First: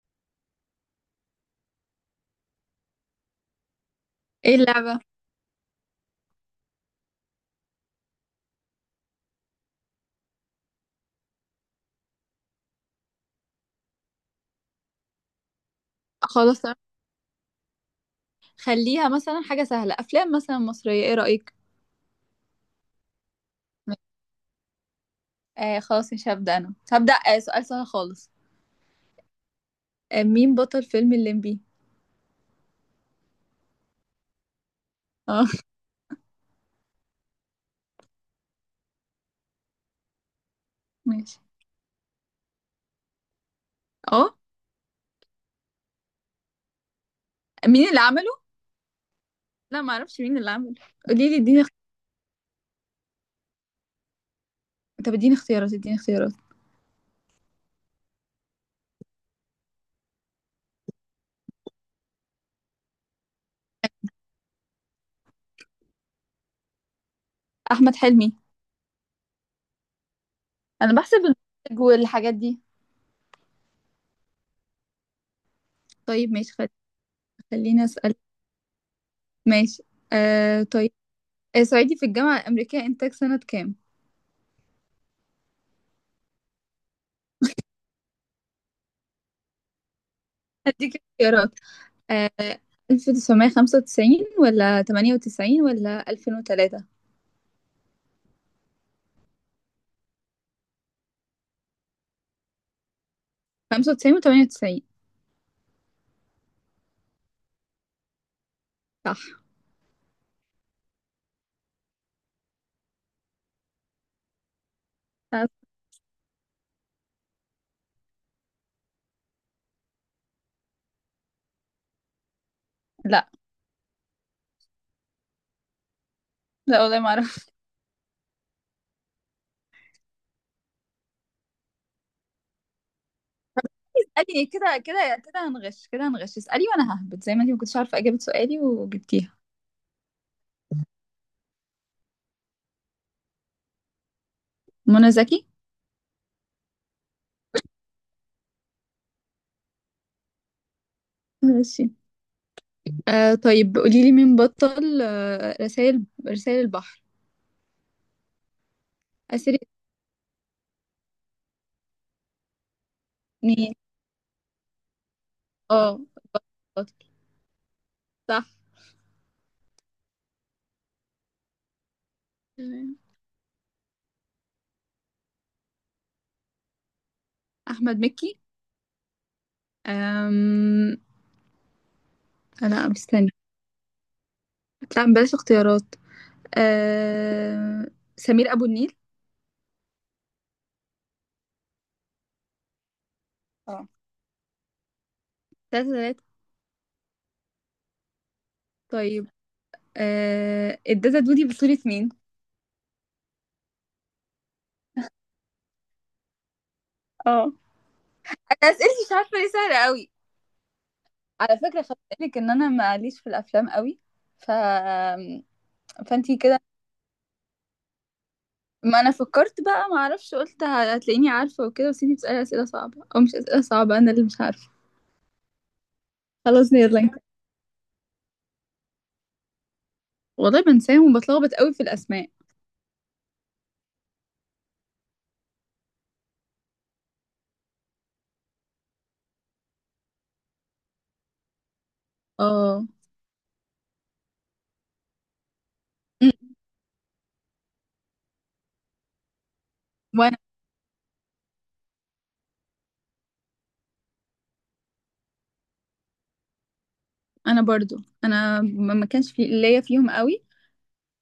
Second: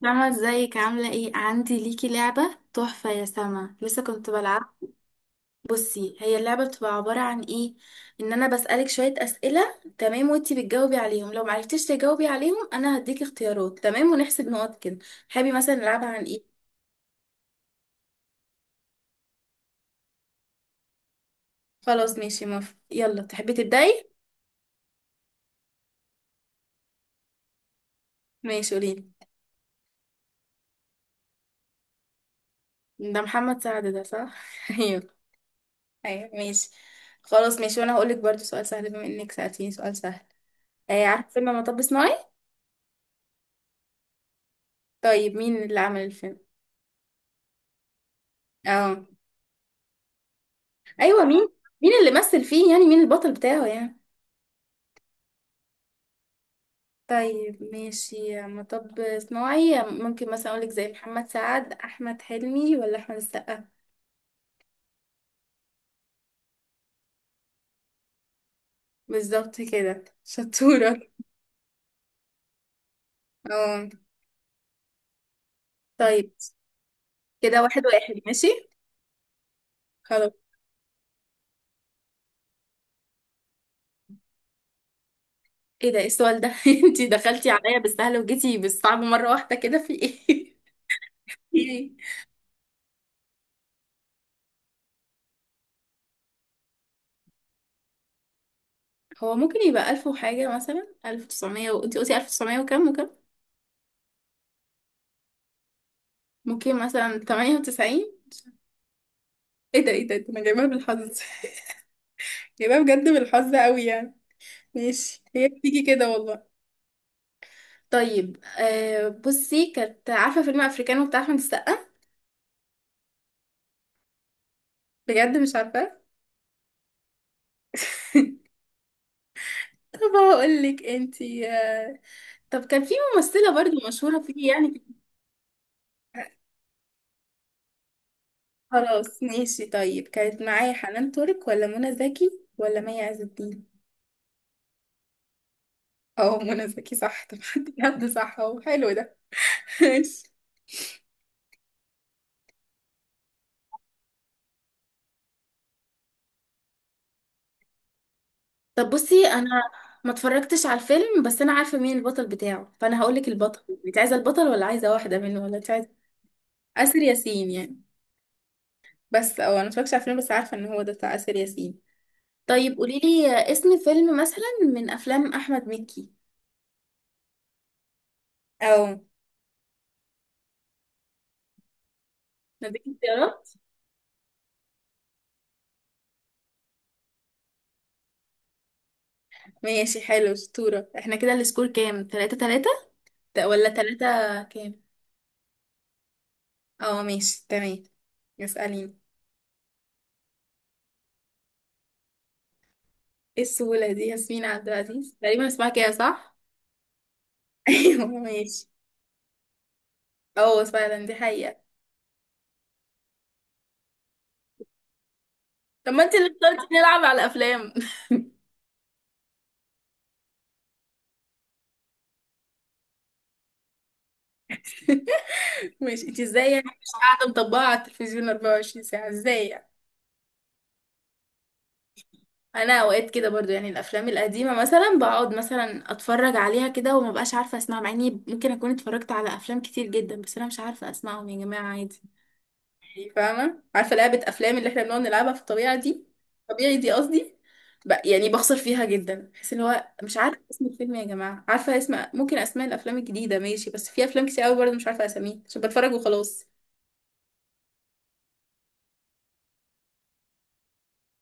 سما ازيك عاملة ايه؟ عندي ليكي لعبة تحفة يا سما، لسه كنت ايه بلعب. اللعبة؟ بصي، هي اللعبة بتبقى عبارة عن ايه؟ ان انا بسألك شوية اسئلة، تمام؟ وانتي بتجاوبي عليهم، لو معرفتيش تجاوبي عليهم انا هديكي اختيارات، تمام؟ ونحسب نقط كده. تحبي مثلا نلعبها عن ايه؟ خلاص تمام. خليها مثلا حاجة سهلة، أفلام مثلا مصرية، ايه رأيك؟ خلاص ماشي، موافقة. يلا تحبي تبدأي؟ آه خلاص، مش هبدأ أنا هبدأ. سؤال سهل خالص. ماشي قوليلي. مين بطل فيلم الليمبي؟ ده محمد سعد، ده صح. ايوه. اه. ايوه ماشي. خلاص ماشي، وانا هقولك برضو سؤال سهل بما انك سألتيني سؤال سهل. آه، عارفة ماشي. فيلم مطب صناعي؟ اه، طيب مين اللي عمل الفيلم؟ مين اللي عمله؟ اه. لا ما اعرفش مين اللي عمله. ايوه قولي لي، مين؟ اديني مين اللي مثل فيه؟ يعني مين البطل بتاعه يعني. طب اديني اختيارات، اديني اختيارات. طيب ماشي، مطب صناعي، ممكن مثلا اقولك زي محمد سعد، احمد حلمي ولا احمد السقا؟ أحمد حلمي. بالظبط كده، شطورة. أنا بحسب المخرج والحاجات دي. اه طيب. طيب ماشي، كده خليني واحد أسأل. واحد، ماشي. ماشي. خلاص. طيب. صعيدي في الجامعة الأمريكية، إنتاج سنة كام؟ ايه ده؟ إيه السؤال ده؟ انتي دخلتي عليا بالسهل وجيتي بالصعب مرة واحدة كده، في ايه؟ هديك اختيارات. ايه؟ آه 1995 ولا 98 ولا 2003؟ هو ممكن يبقى ألف وحاجة، مثلا ألف وتسعمية، وانتي قلتي ألف وتسعمية وكام وكام. 95 و98. ممكن مثلا 98. صح. ايه ده؟ ايه ده؟ إيه ده؟ انا جايبها بالحظ، يبقى بجد بالحظ قوي يعني. ماشي، أه، هي بتيجي كده والله. طيب آه، بصي، كانت عارفة فيلم افريكانو بتاع احمد السقا؟ لا بجد مش عارفة؟ لا، والله ما اعرف. طب هقول لك انتي، طب كان في ممثلة برضو مشهورة اسألي فيه، يعني كده كده كده، هنغش كده، هنغش. اسألي وانا ههبط، زي ما انتي ما كنتش عارفة اجابة سؤالي خلاص وجبتيها. ماشي. طيب كانت معايا حنان ترك ولا منى زكي ولا مي عز الدين؟ منى زكي. اه، منى زكي صح. طب حد صح اهو، حلو ده. ماشي. ماشي. طيب قولي لي، مين بطل رسائل البحر؟ طب بصي انا أسر. ما اتفرجتش على الفيلم بس انا عارفه مين البطل بتاعه، فانا هقول لك مين. البطل، انت عايزه البطل ولا عايزه واحده منه ولا انت عايزه؟ اه. آسر بطل. ياسين يعني. صح. بس او انا ما اتفرجتش على الفيلم، بس عارفه ان هو ده بتاع آسر ياسين. طيب تمام. قولي لي اسم فيلم مثلا من افلام احمد مكي، أحمد مكي. او أم... نديك لا مستني. اختيارات. لا بلاش اختيارات. أم... سمير أبو النيل. ماشي حلو، اسطوره. احنا كده السكور كام، 3 3 ولا اه. 3 كام؟ تلاتة تلاتة. اه ماشي تمام. اساليني. طيب. الداتا دودي بصورة مين؟ ايه السهوله دي؟ ياسمين عبد العزيز، تقريبا اسمها كده صح. اه. ايوه ماشي. انا اسئلتي مش عارفه ليه سهله قوي. اه فعلا، دي حقيقة. على فكره خدت بالك ان انا ماليش في الافلام قوي؟ ف طب ما انت اللي فانتي كده. اخترتي نلعب على الافلام. ما انا فكرت بقى، ما اعرفش، قلت هتلاقيني عارفه وكده، بس انتي بتسالي اسئله صعبه او مش اسئله صعبه، انا اللي مش عارفه. ماشي، انت ازاي يعني خلاص مش يلا انت. قاعدة مطبقة على التلفزيون 24 ساعة؟ ازاي يعني؟ والله بنساهم وبتلخبط قوي في الاسماء. انا اوقات كده برضو يعني، الافلام القديمة مثلا بقعد مثلا اتفرج عليها كده وما بقاش عارفة اسمعها، مع اني ممكن اكون اتفرجت على افلام كتير جدا، بس انا مش عارفة اسمعهم يا جماعة، عادي اه. يعني، فاهمة؟ عارفة لعبة أفلام اللي احنا بنقعد نلعبها في الطبيعة دي، أمم، طبيعي دي قصدي. يعني بخسر فيها جدا، بحس اللي هو مش وانا عارفة اسم الفيلم يا جماعة، عارفة اسم، ممكن أسماء الأفلام الجديدة ماشي، بس في أفلام كتير أوي برضه مش عارفة أساميها عشان بتفرج وخلاص. انا برضو. انا ما كانش في ليا فيهم قوي.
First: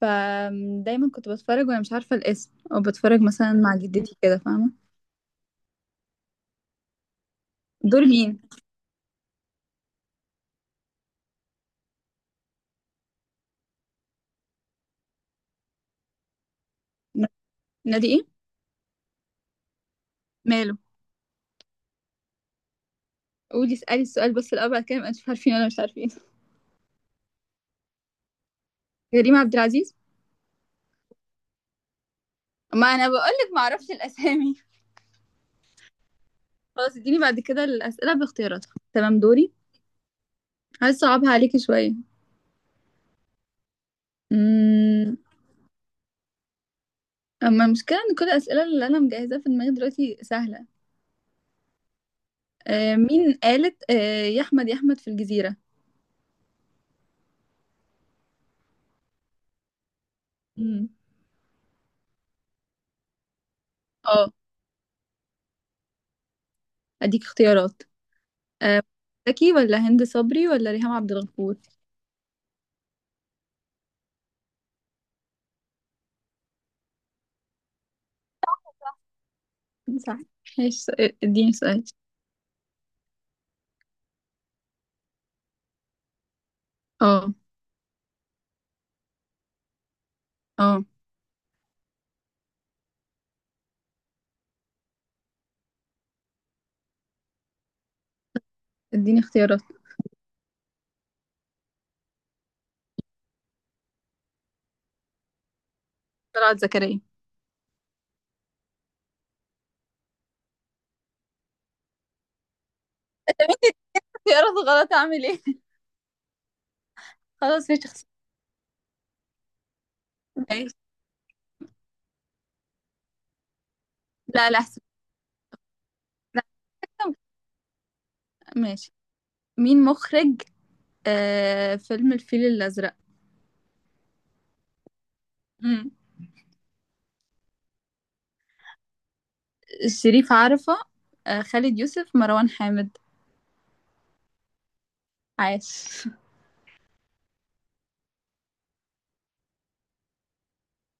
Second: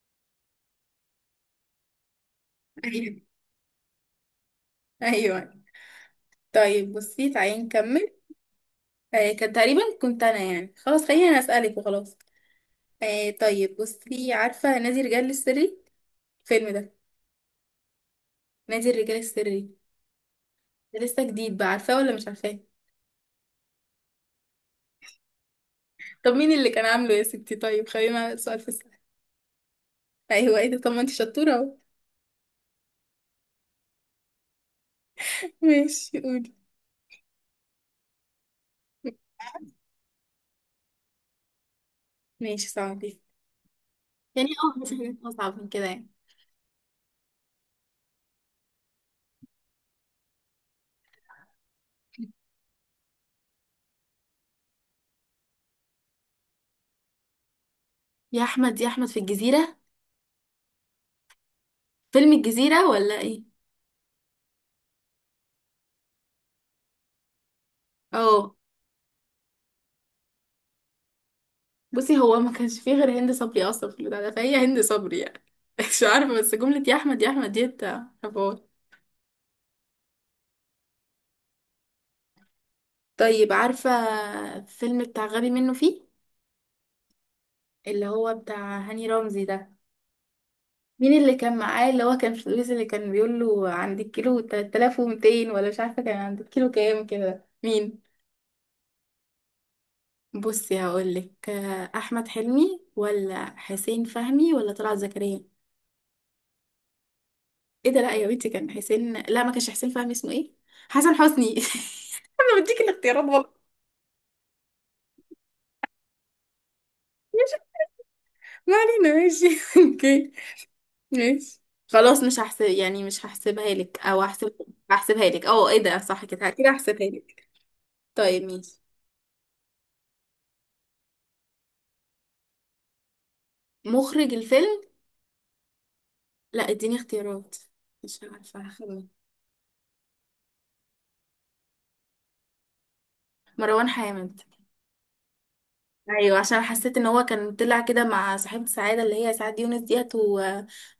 فدايما كنت بتفرج وانا مش عارفه الاسم، او أيوه. بتفرج مثلا مع جدتي كده، فاهمه؟ أيوه. طيب بصي تعالي دور نكمل. مين؟ آه كان تقريبا كنت أنا، يعني خلاص خليني أنا أسألك وخلاص. آه طيب بصي، عارفة نادي الرجال السري الفيلم ده؟ ن- نادي ايه؟ نادي الرجال السري، ماله؟ ده لسه جديد بقى، عارفاه ولا مش عارفاه؟ اسالي السؤال بس الاول، بعد كده ما انتوا عارفين ولا مش عارفين. طب مين اللي كان عامله يا ستي؟ طيب خلينا سؤال في السؤال. كريم عبد العزيز. ايوه، ايه ده، طب ما انت شطوره اهو. ما انا بقول لك ما اعرفش الاسامي. ماشي قولي. خلاص اديني بعد كده الاسئله باختياراتها، تمام؟ دوري. عايز اصعبها عليكي شويه. ماشي صعبي، يعني اه مش حاجات امم اصعب من كده يعني. اما المشكله ان كل الاسئله اللي انا مجهزاها في دماغي دلوقتي سهله. مين قالت آه يا احمد يا احمد في الجزيره؟ يا احمد يا احمد في الجزيره، امم فيلم الجزيره ولا ايه؟ اه. اديك اختيارات. اه، آه، زكي ولا هند صبري ولا ريهام عبد الغفور؟ بصي، هو ما كانش فيه غير هند صبري اصلا في البتاع ده، فهي هند صبري يعني. مش عارفه بس جمله يا احمد يا احمد ديت، حوار. صح. ماشي. اديني سؤال. طيب عارفه الفيلم بتاع غبي منه فيه، اه اللي هو بتاع هاني رمزي ده، اه. مين اللي كان معاه؟ اللي هو كان في الويز، اللي كان بيقول له عندك كيلو 3200 ولا مش عارفه كان عندك كيلو كام كده، مين؟ اديني اختيارات. بصي هقولك احمد حلمي ولا حسين فهمي ولا طلعت زكريا؟ طلعت زكريا. ايه ده؟ لا يا بنتي، كان حسين، لا ما كانش حسين فهمي، اسمه ايه؟ حسن حسني. انا بديك الاختيارات والله. اختيارات غلط، اعمل ايه؟ ماشي، خلاص مش اختيار. ما علينا ماشي. اوكي ماشي. ماشي. خلاص مش هحسب يعني، مش هحسبها لك، او لا هحسب، لا احسن. هحسبها لك. اه ايه ده، صح، لا، كده كده هحسبها أحسن. لك. طيب ماشي. ماشي. مين مخرج فيلم الفيل الأزرق؟ مخرج الفيلم؟ مم. لا اديني اختيارات، مش عارفه، هخمن. شريف عرفة، خالد يوسف، مروان حامد؟ مروان حامد. عاش. ايوه، عشان حسيت ان هو كان طلع كده مع صاحبة سعادة اللي هي سعاد يونس ديت، و...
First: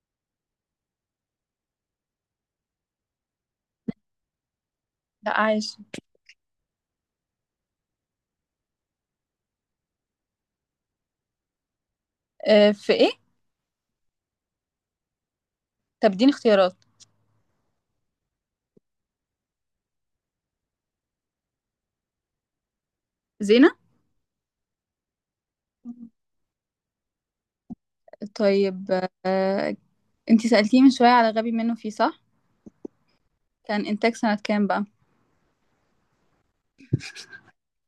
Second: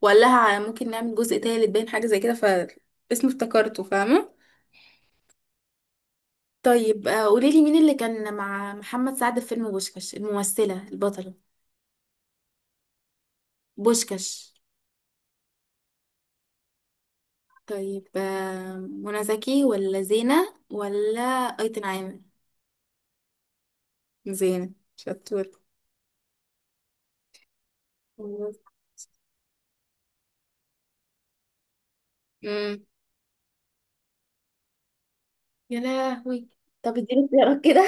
وقال لها ممكن نعمل جزء تالت، باين حاجة زي كده، فاسمه افتكرته، فاهمة. لا، عاش. طيب قوليلي مين اللي كان مع محمد سعد في فيلم بوشكاش الممثلة البطلة؟ في ايه؟ بوشكاش. طب اديني اختيارات. طيب منى زكي ولا زينة ولا أيتن عامر؟ زينة. زينة، شطور. طيب. آه انتي سألتيني من شوية على غبي منه فيه، صح؟ امم. كان إنتاج سنة كام بقى؟ يا لهوي. طب اديني اختيارات كده.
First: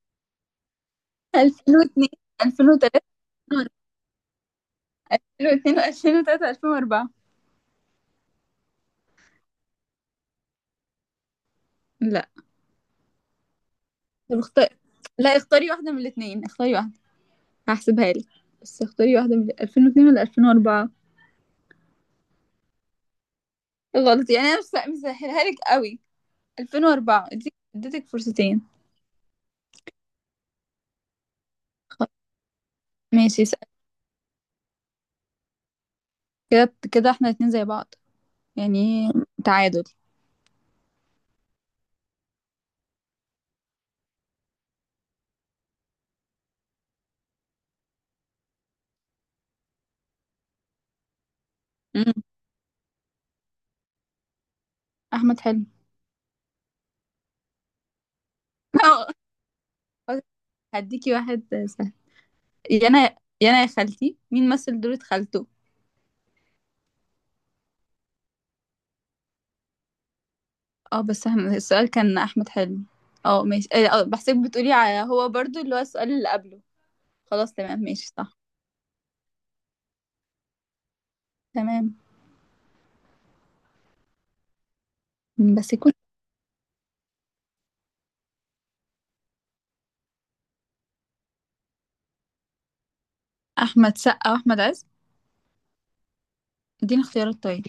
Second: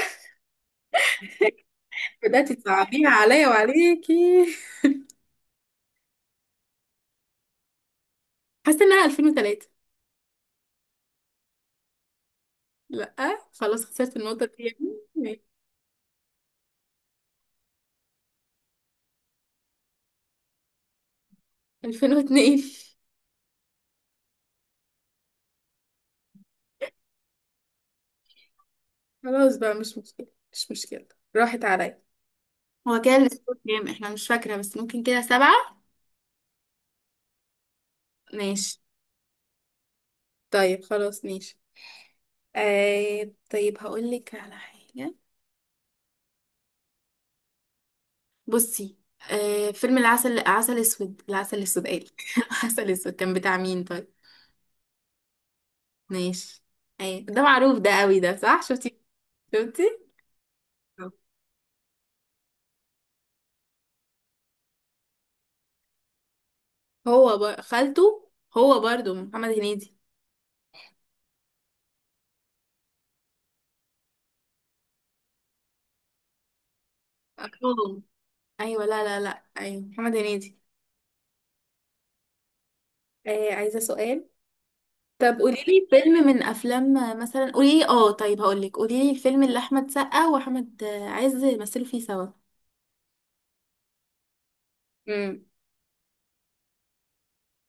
2002. بدأتي 2003، تصعبيها عليا وعليكي. 2002، 2003، 2004. حاسة انها 2003. لا. لا. خلاص خسرت طب النقطة دي اختار. يا لا، ابني. اختاري واحدة من الاتنين، اختاري واحدة، هحسبها لك. بس اختاري واحدة، من 2002 ولا 2004؟ 2002. غلط، يعني انا مش مسهلها لك قوي. 2004. اديتك فرصتين. خلاص بقى، مش مشكلة مش مشكلة. راحت عليا. خ- هو كده ماشي السكور اسأل. كام؟ احنا مش فاكرة، بس ممكن كده 7. كده كده احنا الاتنين زي بعض، ماشي. يعني تعادل. طيب خلاص ماشي. آه طيب هقول لك على حاجة، بصي، آه، فيلم العسل، عسل اسود، العسل اسود قال. مم. العسل اسود، كان بتاع مين طيب؟ احمد حلمي. ماشي. ايه ده معروف ده قوي ده، صح، شفتي؟ شفتي. خلاص، هديكي واحد سهل. يانا، يانا يا خالتي، مين مثل دورة خالته؟ خالته، هو برضو محمد هنيدي. اه بس احنا السؤال كان احمد حلمي. اه ماشي، اه، بحسك بتقولي على هو برضو اللي هو السؤال اللي قبله. اه خلاص تمام ماشي، صح. ايوه، لا لا لا، ايوه محمد هنيدي. تمام آه عايزه سؤال. طب قولي بس لي يكون. فيلم من افلام مثلا، قولي لي، اه طيب هقول لك، قولي لي الفيلم اللي احمد سقا واحمد عز مثلوا فيه سوا. احمد سقا واحمد عز. امم. اديني اختيارات طيب.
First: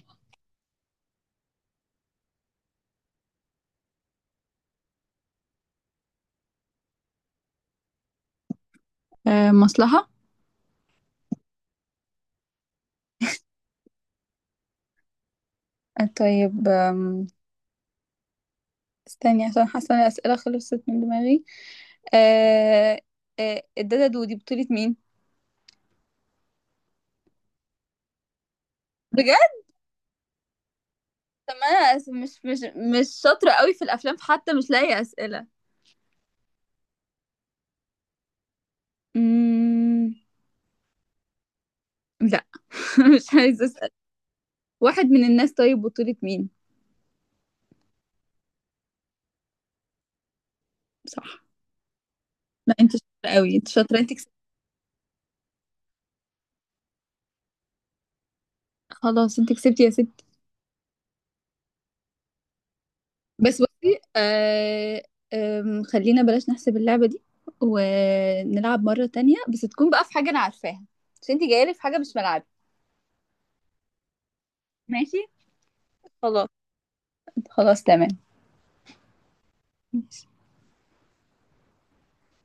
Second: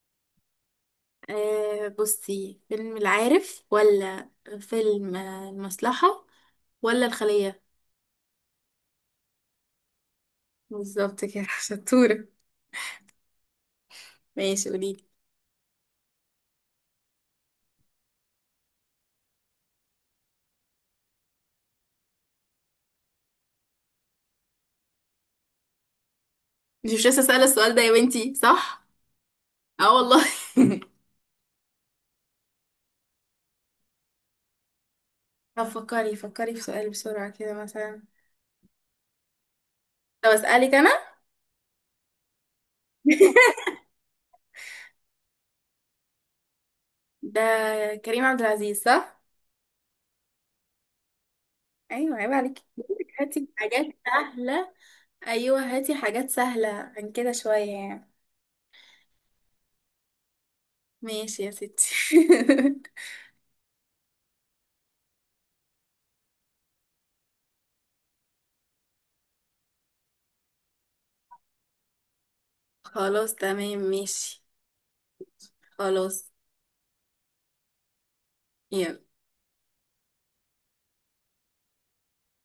آه بصي، فيلم العارف، ولا فيلم المصلحه، ولا الخليه؟ مصلحة. بالظبط كده. شطوره. ماشي قولي لي. طيب استني، عشان حاسة ان الاسئلة خلصت من دماغي. آه آه الدادة دودي بطولة مين؟ مش لسه سأله السؤال ده يا بنتي، صح؟ بجد. اه والله. طب ما انا مش مش شاطرة قوي في الافلام، فحتى مش لاقي اسئلة. طب فكري فكري في سؤال بسرعه كده مثلا. مم... طب اسالك انا. لا. مش عايزة اسأل. واحد من الناس، طيب بطولة مين؟ ده كريم عبد العزيز صح؟ صح. ايوه، عيب عليك، لا انت بقولك شاطره هاتي قوي، انت حاجات شاطره، انت كسبتي. سهلة. أيوة هاتي حاجات سهلة عن كده شوية يعني. خلاص انت كسبتي يا ستي. ماشي يا ستي. بس بصي، خلينا بلاش نحسب اللعبه دي، ونلعب مره تانية، بس تكون بقى في حاجه انا عارفاها، عشان انت جايه لي في حاجه مش ملعبي. خلاص تمام ماشي. ماشي. خلاص. خلاص. خلاص تمام يلا.